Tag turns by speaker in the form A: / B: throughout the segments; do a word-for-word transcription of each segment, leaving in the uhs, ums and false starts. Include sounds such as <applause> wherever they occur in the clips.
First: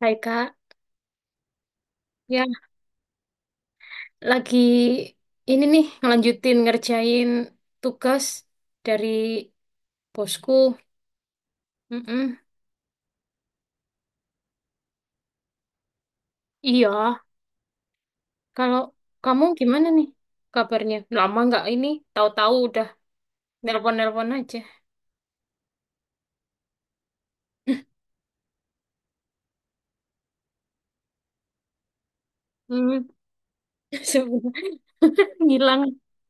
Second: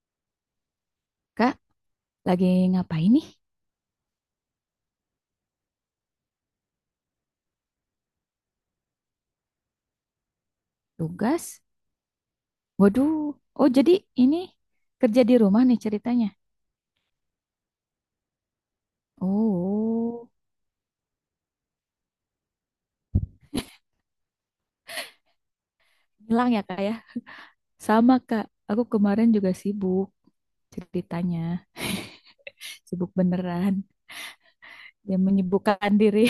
A: Hai Kak,
B: Kak,
A: ya
B: lagi ngapain nih?
A: lagi ini nih ngelanjutin ngerjain tugas dari bosku.
B: Tugas?
A: Mm-mm.
B: Waduh. Oh, jadi ini kerja di rumah nih ceritanya.
A: Iya, kalau kamu gimana nih
B: Oh,
A: kabarnya? Lama nggak ini? Tahu-tahu udah nelpon-nelpon aja.
B: hilang ya Kak ya? Sama Kak, aku kemarin juga sibuk ceritanya. <laughs>
A: Hmm,
B: Sibuk beneran.
A: <laughs> sebenarnya
B: Ya
A: <laughs> ngilang.
B: menyibukkan diri.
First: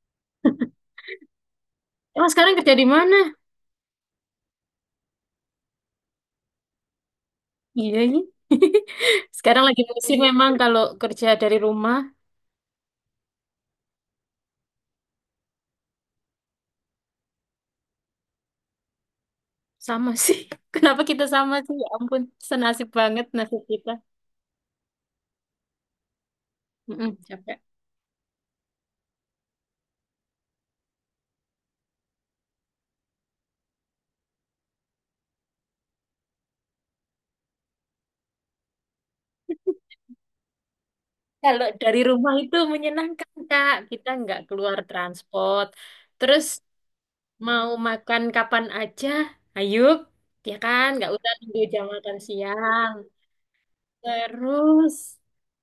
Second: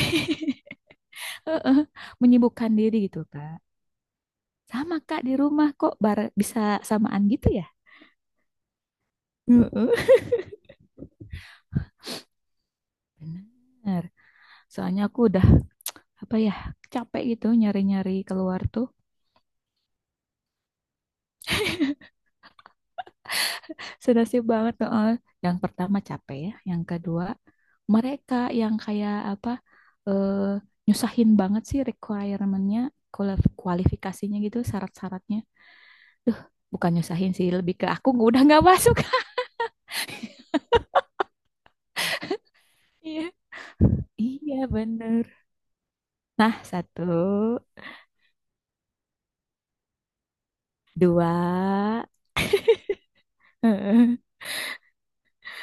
B: <laughs> Heeh,
A: Emang sekarang
B: menyibukkan
A: kerja di
B: diri
A: mana?
B: gitu Kak. Sama Kak di rumah kok bar- bisa samaan gitu ya?
A: Iya ini. <laughs> Sekarang lagi
B: Heeh.
A: musim memang kalau kerja dari rumah
B: Bener. Soalnya aku udah apa ya, capek gitu nyari-nyari keluar tuh.
A: sama sih. <laughs> Kenapa kita sama sih? Ya ampun, senasib banget nasib kita.
B: Senasib banget heeh. Yang pertama capek ya, yang
A: Mm-mm,
B: kedua
A: capek.
B: mereka yang kayak apa, eh, nyusahin banget sih requirementnya, kualif- kualifikasinya gitu, syarat-syaratnya. Bukan nyusahin sih, lebih ke aku udah nggak masuk. <laughs>
A: Kalau dari rumah itu
B: Iya,
A: menyenangkan, Kak. Kita nggak
B: iya
A: keluar
B: bener.
A: transport. Terus
B: Nah satu,
A: mau makan kapan aja, ayo. Ya kan, nggak usah nunggu jam
B: dua,
A: makan siang.
B: heeh,
A: Terus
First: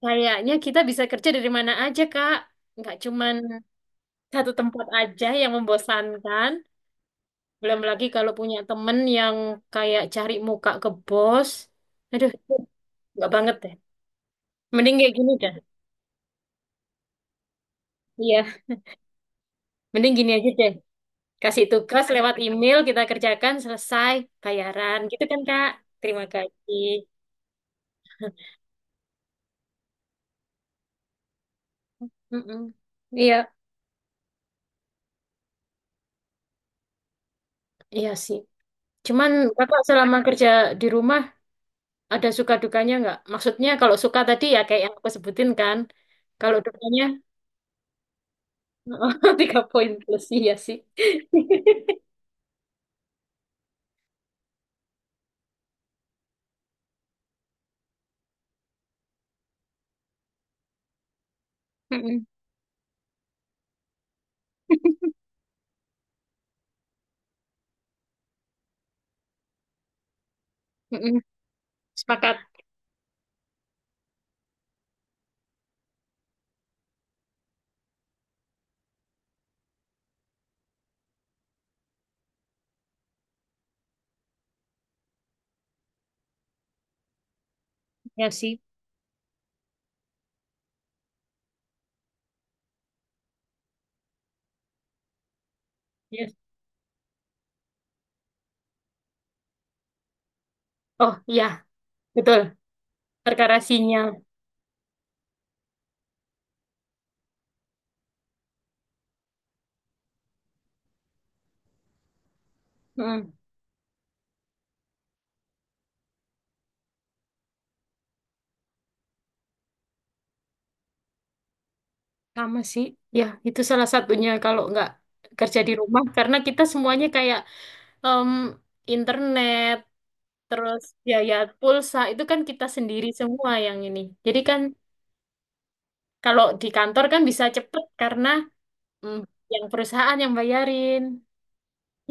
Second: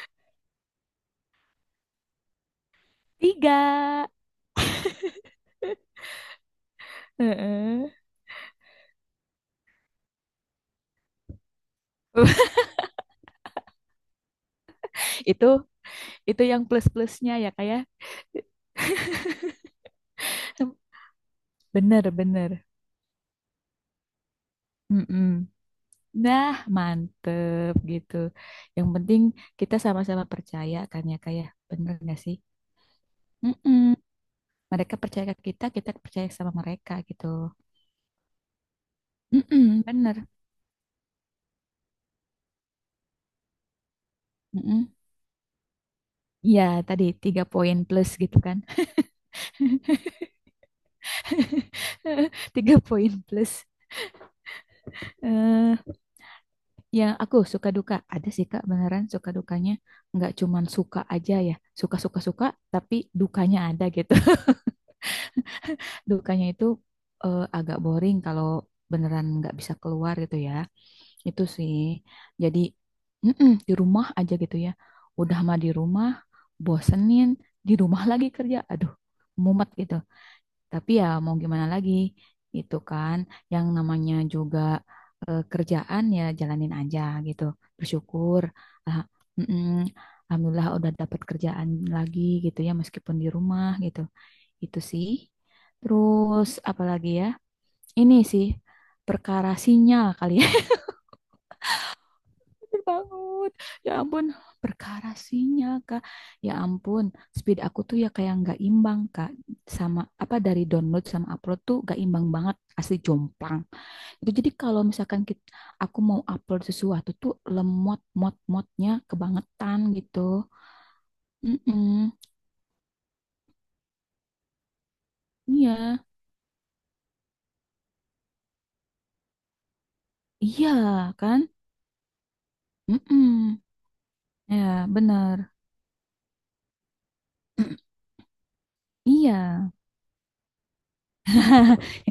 A: kayaknya kita bisa kerja dari mana aja, Kak. Nggak cuman
B: tiga.
A: satu tempat aja yang membosankan. Belum
B: Heeh.
A: lagi kalau punya temen yang kayak cari muka ke bos. Aduh,
B: <laughs>
A: nggak banget deh. Mending kayak gini
B: Itu
A: deh.
B: itu yang plus-plusnya ya kayak,
A: Iya, mending gini aja deh. Kasih
B: <laughs>
A: tugas
B: bener
A: lewat
B: bener.
A: email, kita kerjakan, selesai, bayaran. Gitu
B: Mm-mm.
A: kan, Kak? Terima
B: Nah,
A: kasih.
B: mantep gitu. Yang penting kita sama-sama percaya kan ya, kayak bener gak sih?
A: Mm-mm. Iya,
B: Mm-mm. Mereka percaya ke kita, kita percaya sama mereka gitu.
A: iya sih. Cuman Kakak
B: Mm-mm,
A: selama
B: bener.
A: kerja di rumah ada suka dukanya nggak? Maksudnya kalau suka tadi ya kayak
B: Mm-mm.
A: yang aku sebutin kan. Kalau
B: Ya,
A: dukanya
B: tadi tiga poin plus gitu kan.
A: <laughs> tiga poin plus iya sih.
B: <laughs> Tiga poin plus. eh yang aku suka duka. Ada sih Kak, beneran suka dukanya. Nggak cuman suka aja ya.
A: <laughs> Mm-mm.
B: Suka-suka-suka, tapi dukanya ada gitu. Dukanya itu eh, agak boring kalau beneran nggak bisa keluar gitu ya.
A: Mm-mm.
B: Itu sih.
A: Sepakat
B: Jadi mm-mm, di rumah aja gitu ya. Udah mah di rumah, bosenin, di rumah <laughs> lagi kerja. Aduh, mumet gitu. Tapi ya mau gimana lagi? Itu kan yang namanya juga eh, kerjaan ya jalanin aja gitu.
A: ya
B: Bersyukur.
A: sih.
B: Ah, mm-mm. Alhamdulillah udah dapat kerjaan lagi gitu ya meskipun di rumah gitu. Itu sih.
A: Yes.
B: Terus apalagi ya? Ini sih perkara sinyal kali ya.
A: Oh iya, betul.
B: <laughs> Bangun.
A: Perkara
B: Ya
A: sinyal.
B: ampun, perkara sinyal, Kak. Ya ampun, speed aku tuh ya kayak nggak imbang, Kak. Sama apa dari download sama upload tuh nggak imbang banget, asli jomplang. Itu jadi kalau misalkan kita, aku mau upload sesuatu tuh lemot mot motnya kebangetan gitu. Mm-mm.
A: Sama sih, ya itu salah satunya kalau nggak kerja di
B: Iya,
A: rumah karena kita semuanya kayak em, internet
B: iya
A: terus biaya
B: kan?
A: pulsa itu kan kita sendiri semua
B: Mm-mm.
A: yang ini. Jadi kan
B: Ya, bener.
A: kalau di kantor kan bisa cepet
B: <clears throat>
A: karena mm, yang
B: Iya.
A: perusahaan yang bayarin.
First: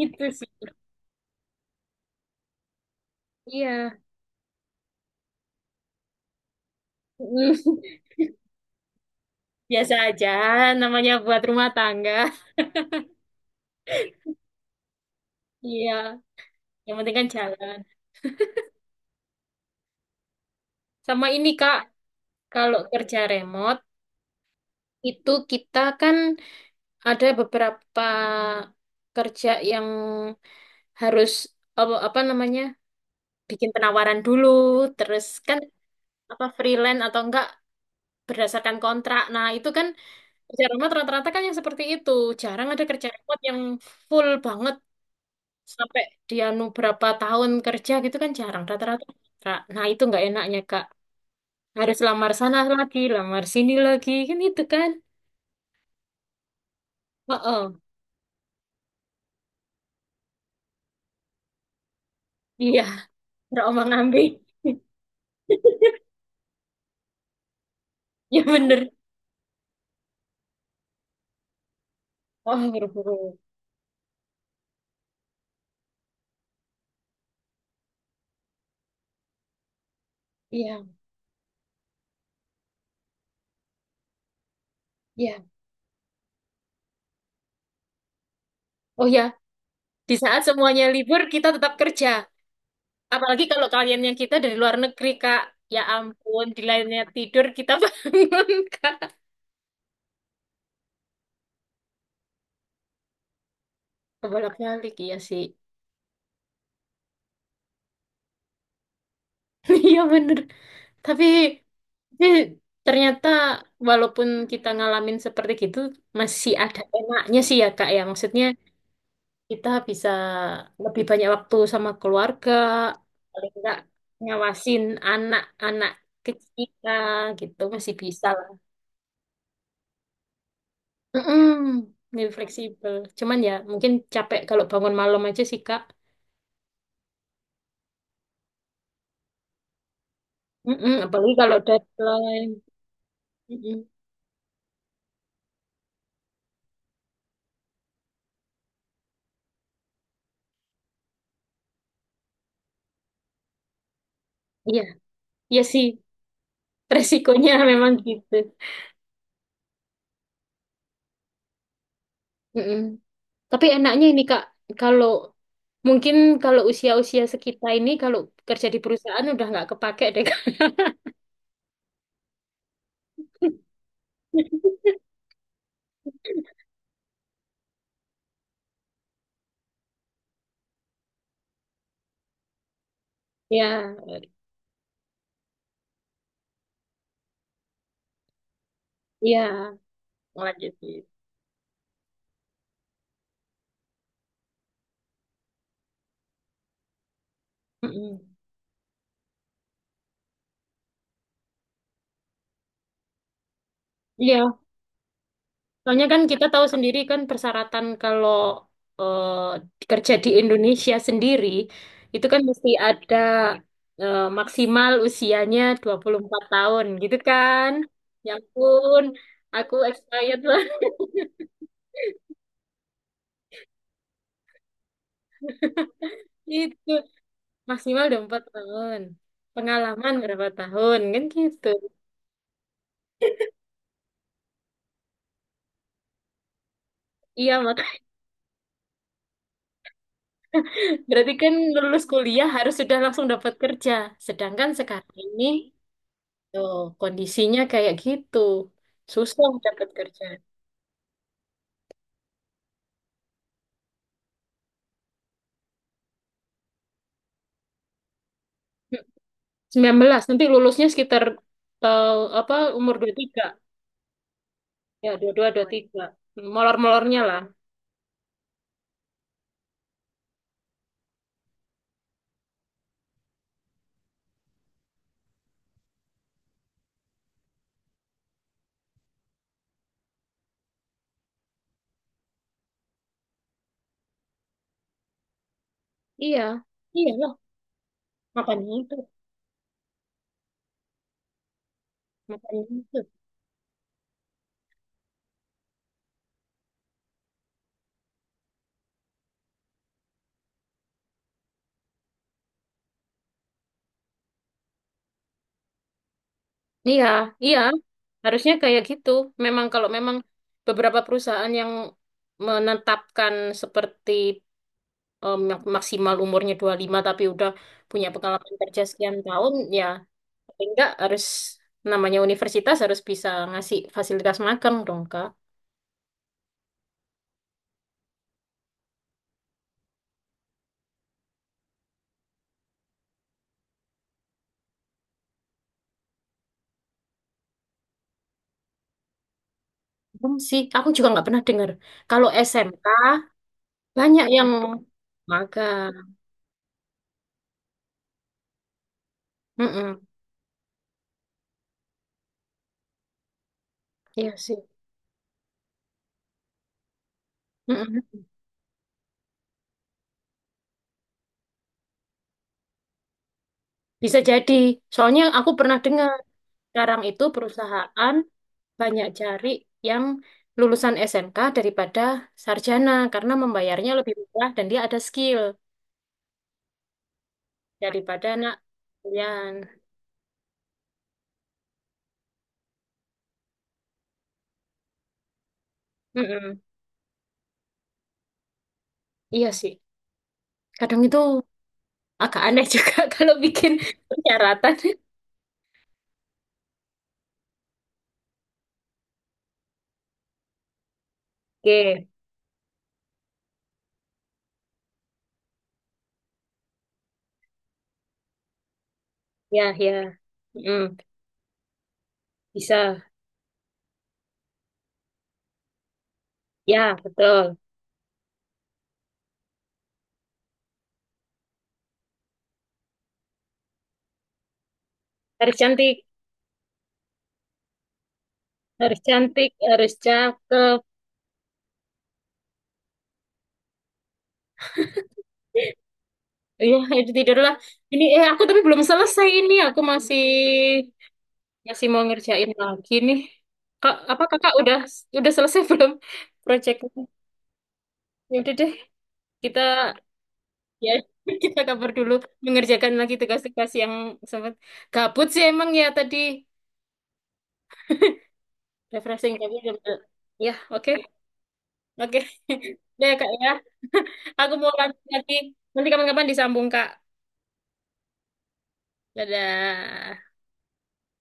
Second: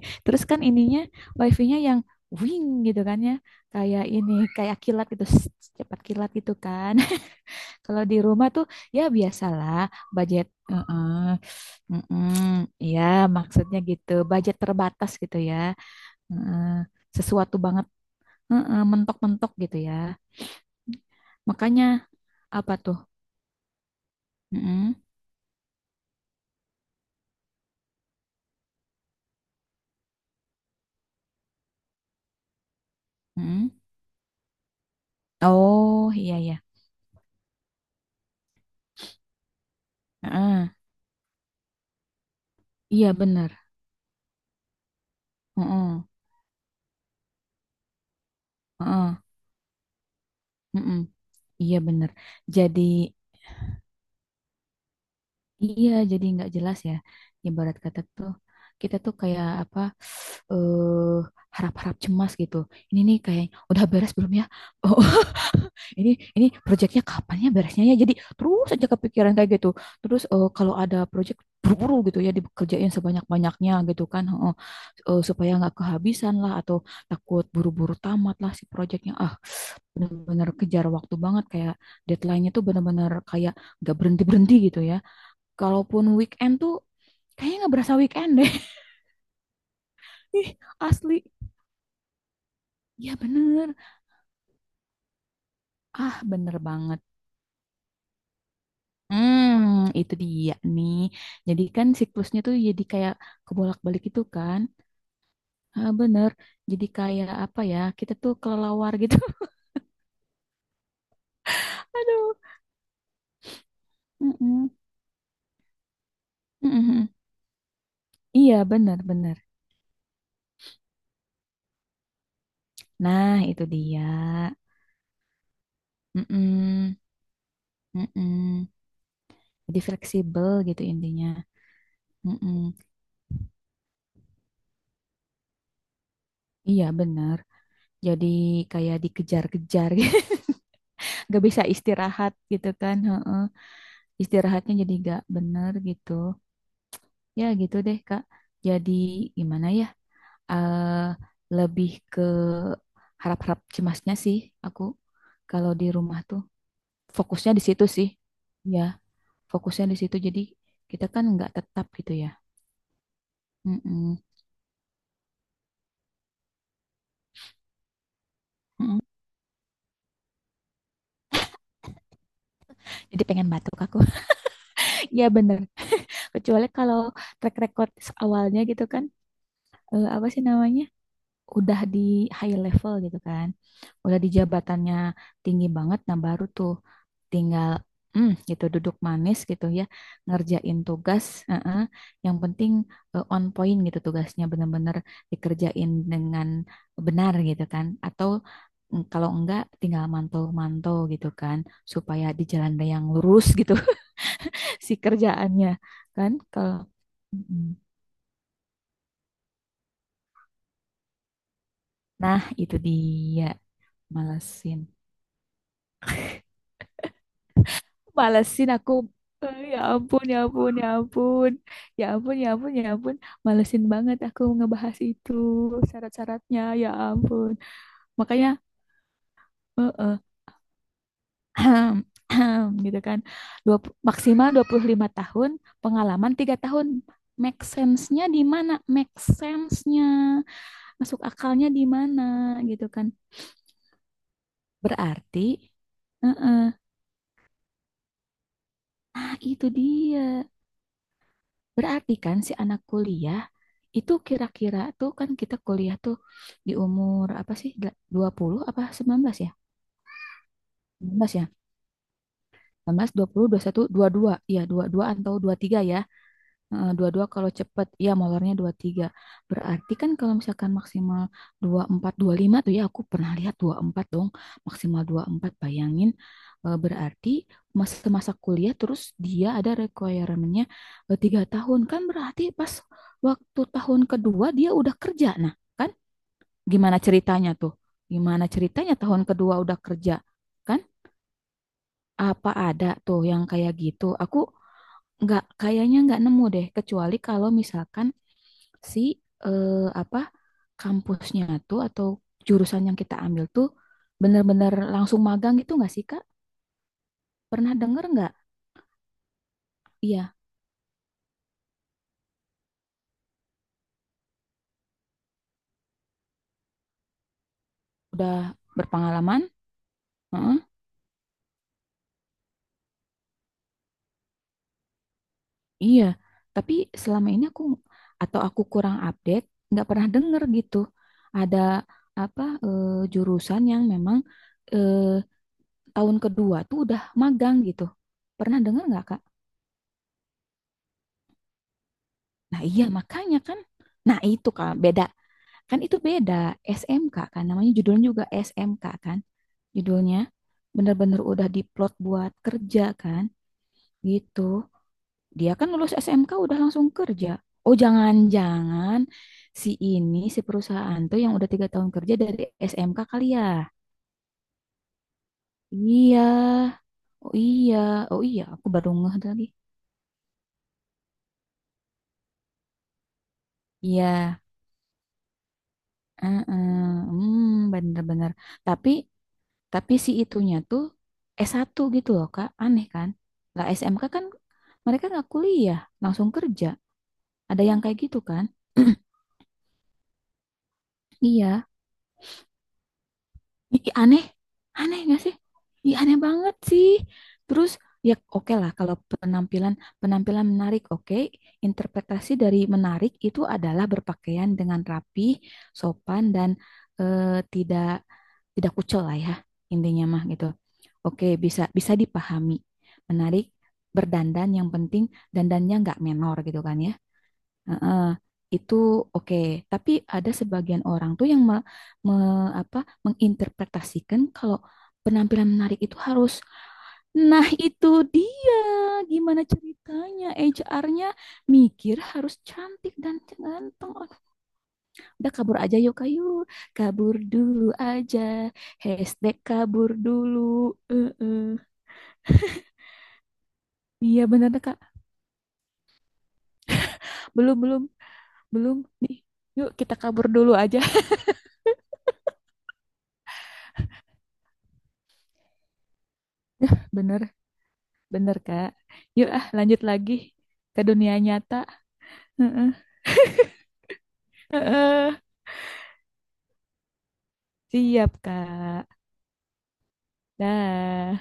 A: Itu
B: Terus
A: sih.
B: kan ininya wifi-nya yang wing gitu kan ya.
A: Iya.
B: Kayak ini, kayak kilat gitu, <tsk> cepat kilat gitu kan. <laughs>
A: Mm.
B: Kalau di rumah tuh ya
A: <laughs>
B: biasalah
A: Biasa aja
B: budget,
A: namanya
B: heeh.
A: buat rumah
B: Heeh,
A: tangga. <laughs>
B: ya maksudnya gitu, budget terbatas gitu ya.
A: Iya,
B: Heeh,
A: yang penting kan
B: sesuatu
A: jalan.
B: banget heeh, mentok-mentok gitu ya.
A: Sama ini Kak,
B: Makanya apa
A: kalau
B: tuh?
A: kerja remote
B: Heeh,
A: itu kita kan ada beberapa kerja yang harus apa, apa namanya
B: heeh.
A: bikin penawaran dulu terus kan
B: Oh, iya
A: apa
B: ya.
A: freelance atau enggak berdasarkan kontrak, nah itu kan kerja
B: Heeh.
A: remote rata-rata kan yang seperti itu, jarang ada kerja
B: Iya
A: remote
B: bener.
A: yang full banget
B: Heeh,
A: sampai dia nu berapa tahun kerja gitu kan. Jarang, rata-rata
B: heeh,
A: kontrak, nah itu nggak enaknya kak,
B: heeh. Iya
A: harus
B: bener.
A: lamar sana
B: Jadi,
A: lagi lamar sini lagi kan itu kan.
B: iya, jadi nggak jelas ya.
A: Oh,
B: Ibarat
A: oh.
B: kata tuh kita tuh kayak apa, eh harap-harap cemas gitu.
A: Iya
B: Ini nih kayak udah beres
A: terombang-ambing.
B: belum ya? Oh, <laughs> ini ini proyeknya kapan ya beresnya ya? Jadi
A: <laughs> Ya
B: terus aja
A: bener.
B: kepikiran kayak gitu. Terus eh, kalau ada proyek buru-buru gitu ya
A: Oh
B: dikerjain
A: buru-buru.
B: sebanyak-banyaknya gitu kan. Heeh. Eh, supaya nggak kehabisan lah atau takut buru-buru tamat lah si proyeknya. Ah, bener-bener
A: Iya.
B: kejar waktu banget kayak deadline-nya tuh bener-bener kayak nggak berhenti-berhenti gitu ya.
A: Ya,
B: Kalaupun weekend tuh kayaknya nggak berasa weekend deh.
A: oh ya, di saat
B: <laughs>
A: semuanya libur
B: Asli.
A: kita tetap kerja.
B: Ya
A: Apalagi kalau
B: bener.
A: kalian yang kita dari luar negeri, Kak. Ya
B: Ah,
A: ampun,
B: bener
A: di lainnya
B: banget.
A: tidur kita <laughs> bangun, Kak.
B: Hmm, itu dia nih. Jadi kan siklusnya tuh jadi kayak kebolak-balik itu kan.
A: Kebolak-balik, iya sih.
B: Ah, bener. Jadi kayak apa ya, kita tuh kelelawar gitu.
A: <laughs> Iya bener. Tapi,
B: <laughs>
A: tapi
B: Aduh.
A: ternyata walaupun kita
B: Mm-mm.
A: ngalamin seperti gitu, masih ada
B: Mm-mm.
A: enaknya sih ya, Kak. Ya, maksudnya
B: Iya, bener-bener.
A: kita bisa lebih banyak waktu sama keluarga,
B: Nah,
A: paling
B: itu
A: nggak
B: dia.
A: ngawasin anak-anak kecil kita
B: Mm-mm.
A: gitu masih bisa.
B: Mm-mm. Jadi fleksibel gitu intinya.
A: Mm-mm, lebih
B: Mm-mm.
A: fleksibel. Cuman ya mungkin capek kalau bangun malam aja sih Kak.
B: Iya, bener. Jadi kayak dikejar-kejar gitu,
A: Mm-mm, apalagi
B: nggak
A: kalau
B: bisa istirahat
A: deadline.
B: gitu kan heeh.
A: Mm-mm.
B: Istirahatnya jadi nggak bener gitu, ya gitu deh Kak, jadi gimana ya, eh lebih ke harap-harap cemasnya sih
A: Iya,
B: aku
A: iya
B: kalau
A: sih.
B: di rumah tuh. fokusnya
A: Resikonya
B: di
A: <laughs>
B: situ
A: memang
B: sih
A: gitu.
B: ya Fokusnya di situ jadi kita kan nggak tetap gitu ya.
A: Mm-mm. Tapi enaknya ini
B: Mm-mm.
A: Kak, kalau mungkin kalau usia-usia sekitar ini kalau kerja di
B: Mm-mm.
A: perusahaan udah nggak kepake deh Kak.
B: Jadi pengen batuk aku.
A: <laughs>
B: <laughs> Ya bener. Kecuali kalau track record awalnya gitu kan. Eh, apa sih namanya? Udah di high level gitu kan,
A: Ya,
B: udah di jabatannya tinggi banget, nah baru tuh tinggal hmm, gitu duduk manis gitu
A: iya.
B: ya,
A: Lanjut.
B: ngerjain tugas, eh-eh. Yang penting eh, on point gitu tugasnya bener-bener dikerjain dengan benar gitu kan,
A: Mm-mm.
B: atau mm, kalau enggak tinggal mantau-mantau gitu kan, supaya di jalan yang lurus gitu <laughs>
A: Iya.
B: si kerjaannya
A: Soalnya kan
B: kan,
A: kita tahu
B: kalau
A: sendiri kan
B: mm,
A: persyaratan kalau eh, kerja di Indonesia sendiri itu kan
B: nah
A: mesti
B: itu
A: ada
B: dia,
A: eh,
B: malesin.
A: maksimal usianya dua puluh empat tahun gitu kan. Ya
B: Malesin aku.
A: ampun,
B: Eh,
A: aku
B: ya ampun, ya
A: expired lah
B: ampun, ya ampun. Ya ampun, ya ampun, ya ampun. Malesin banget aku ngebahas itu
A: <laughs>
B: syarat-syaratnya. Ya
A: itu.
B: ampun.
A: Maksimal udah empat
B: Makanya
A: tahun.
B: eh,
A: Pengalaman
B: eh,
A: berapa tahun kan gitu.
B: <clears throat> gitu kan. Dua, maksimal dua puluh lima tahun, pengalaman tiga tahun.
A: Iya,
B: Make
A: maka
B: sense-nya di mana? Make sense-nya. Masuk
A: berarti kan
B: akalnya di
A: lulus
B: mana
A: kuliah harus
B: gitu
A: sudah
B: kan.
A: langsung dapat kerja. Sedangkan sekarang
B: Berarti
A: ini
B: eh,
A: tuh
B: eh,
A: kondisinya kayak gitu.
B: nah,
A: Susah
B: itu
A: dapat
B: dia.
A: kerja.
B: Berarti kan si anak kuliah, itu kira-kira tuh kan kita kuliah tuh di umur apa sih? Dua puluh apa sembilan belas ya?
A: Sembilan belas. Nanti lulusnya
B: Sembilan
A: sekitar
B: belas ya?
A: eh, apa umur
B: Sembilan
A: dua
B: belas
A: puluh
B: dua
A: tiga
B: puluh, dua puluh satu dua 21, dua puluh dua. Iya, dua puluh dua
A: Ya,
B: atau dua puluh
A: dua puluh dua,
B: tiga ya.
A: tiga.
B: Eh, dua puluh
A: Molor-molornya
B: dua
A: lah.
B: kalau cepet. Iya, molornya dua puluh tiga. Berarti kan kalau misalkan maksimal dua puluh empat, lima tuh ya, aku pernah lihat dua puluh empat dong. Maksimal dua puluh empat bayangin. Eh, berarti masa masa kuliah terus dia ada requirement-nya tiga tahun. Kan berarti pas waktu tahun kedua dia udah kerja. Nah, kan
A: Iya.
B: gimana
A: Iya lah.
B: ceritanya tuh? Gimana
A: Makanya itu.
B: ceritanya tahun kedua udah kerja? Kan apa
A: Makanya
B: ada
A: itu.
B: tuh yang kayak gitu? Aku nggak, kayaknya nggak nemu deh, kecuali kalau misalkan si eh, apa kampusnya tuh atau jurusan yang kita ambil tuh bener-bener langsung magang gitu nggak sih Kak?
A: Iya. Iya.
B: Pernah denger nggak?
A: Harusnya kayak gitu. Memang kalau memang
B: Iya,
A: beberapa perusahaan yang menetapkan seperti eh, mak- maksimal umurnya dua puluh lima tapi udah punya
B: udah
A: pengalaman kerja sekian
B: berpengalaman.
A: tahun, ya
B: Heeh.
A: paling enggak harus namanya universitas harus bisa ngasih fasilitas magang dong, Kak.
B: Iya, tapi selama ini aku, atau aku kurang update, nggak pernah denger gitu. Ada apa eh, jurusan yang memang eh, tahun kedua tuh udah magang gitu. Pernah denger nggak, Kak?
A: Belum sih, aku juga nggak pernah dengar. Kalau
B: Nah, iya
A: S M K
B: makanya kan. Nah,
A: banyak
B: itu
A: yang
B: Kak, beda. Kan
A: magang.
B: itu beda, S M K kan namanya, judulnya juga S M K kan
A: Mm-mm.
B: judulnya. Bener-bener udah diplot buat kerja kan
A: Iya
B: gitu.
A: sih.
B: Dia kan lulus S M K udah langsung kerja. Oh,
A: Mm-mm.
B: jangan-jangan si ini, si perusahaan tuh yang udah tiga tahun kerja dari S M K kali ya?
A: Bisa jadi. Soalnya aku pernah dengar
B: Iya,
A: sekarang itu
B: oh iya,
A: perusahaan
B: oh iya, aku baru
A: banyak
B: ngeh lagi.
A: cari yang lulusan S M K daripada sarjana karena membayarnya
B: Iya,
A: lebih murah dan dia ada skill
B: heeh, hmm,
A: daripada
B: bener-bener.
A: anak
B: Tapi,
A: kuliahan.
B: tapi si itunya tuh S satu gitu loh, Kak. Aneh kan? Lah S M K kan mereka nggak kuliah, langsung
A: Mm-mm.
B: kerja. Ada yang kayak gitu kan? <clears throat>
A: Iya sih. Kadang itu
B: Iya,
A: agak aneh juga <laughs> kalau bikin
B: ih, aneh,
A: persyaratan.
B: aneh nggak sih? Ih, aneh banget sih. Terus ya oke lah kalau penampilan penampilan menarik oke.
A: Oke,
B: Interpretasi dari menarik itu adalah berpakaian dengan rapi, sopan dan eh, tidak tidak kucel lah ya,
A: ya,
B: intinya
A: ya.
B: mah gitu.
A: Mm.
B: Oke, bisa, bisa dipahami.
A: Bisa.
B: Menarik, berdandan yang penting dandannya nggak menor gitu kan ya.
A: Ya, betul.
B: Heeh, itu oke. Tapi ada sebagian orang tuh yang me- me- apa, menginterpretasikan kalau penampilan
A: Harus
B: menarik itu
A: cantik.
B: harus, nah itu dia,
A: Harus
B: gimana
A: cantik, harus
B: ceritanya
A: cakep.
B: H R-nya mikir harus cantik dan ganteng. Oh, udah kabur aja yuk kayu,
A: Iya itu
B: kabur
A: tidurlah.
B: dulu
A: Ini
B: aja,
A: eh aku tapi belum selesai,
B: hashtag
A: ini aku
B: kabur
A: masih
B: dulu. Eh, eh.
A: masih mau ngerjain lagi nih kak, apa
B: Iya benar
A: kakak udah
B: Kak,
A: udah selesai <laughs> belum proyeknya?
B: belum, belum,
A: Ya udah deh,
B: belum nih,
A: kita
B: yuk kita kabur dulu aja,
A: ya, <laughs> kita kabar dulu, mengerjakan lagi tugas-tugas yang sempat gabut sih emang ya tadi
B: <laughs> bener. Bener, Kak. Yuk,
A: refreshing
B: ah,
A: tapi
B: lanjut
A: udah
B: lagi
A: ya
B: ke
A: oke.
B: dunia nyata.
A: Oke
B: Heeh.
A: <laughs> deh kak ya, <laughs> aku mau lanjut
B: Heeh.
A: lagi nanti kapan-kapan disambung kak.
B: Siap, Kak.
A: Dadah.
B: Dah.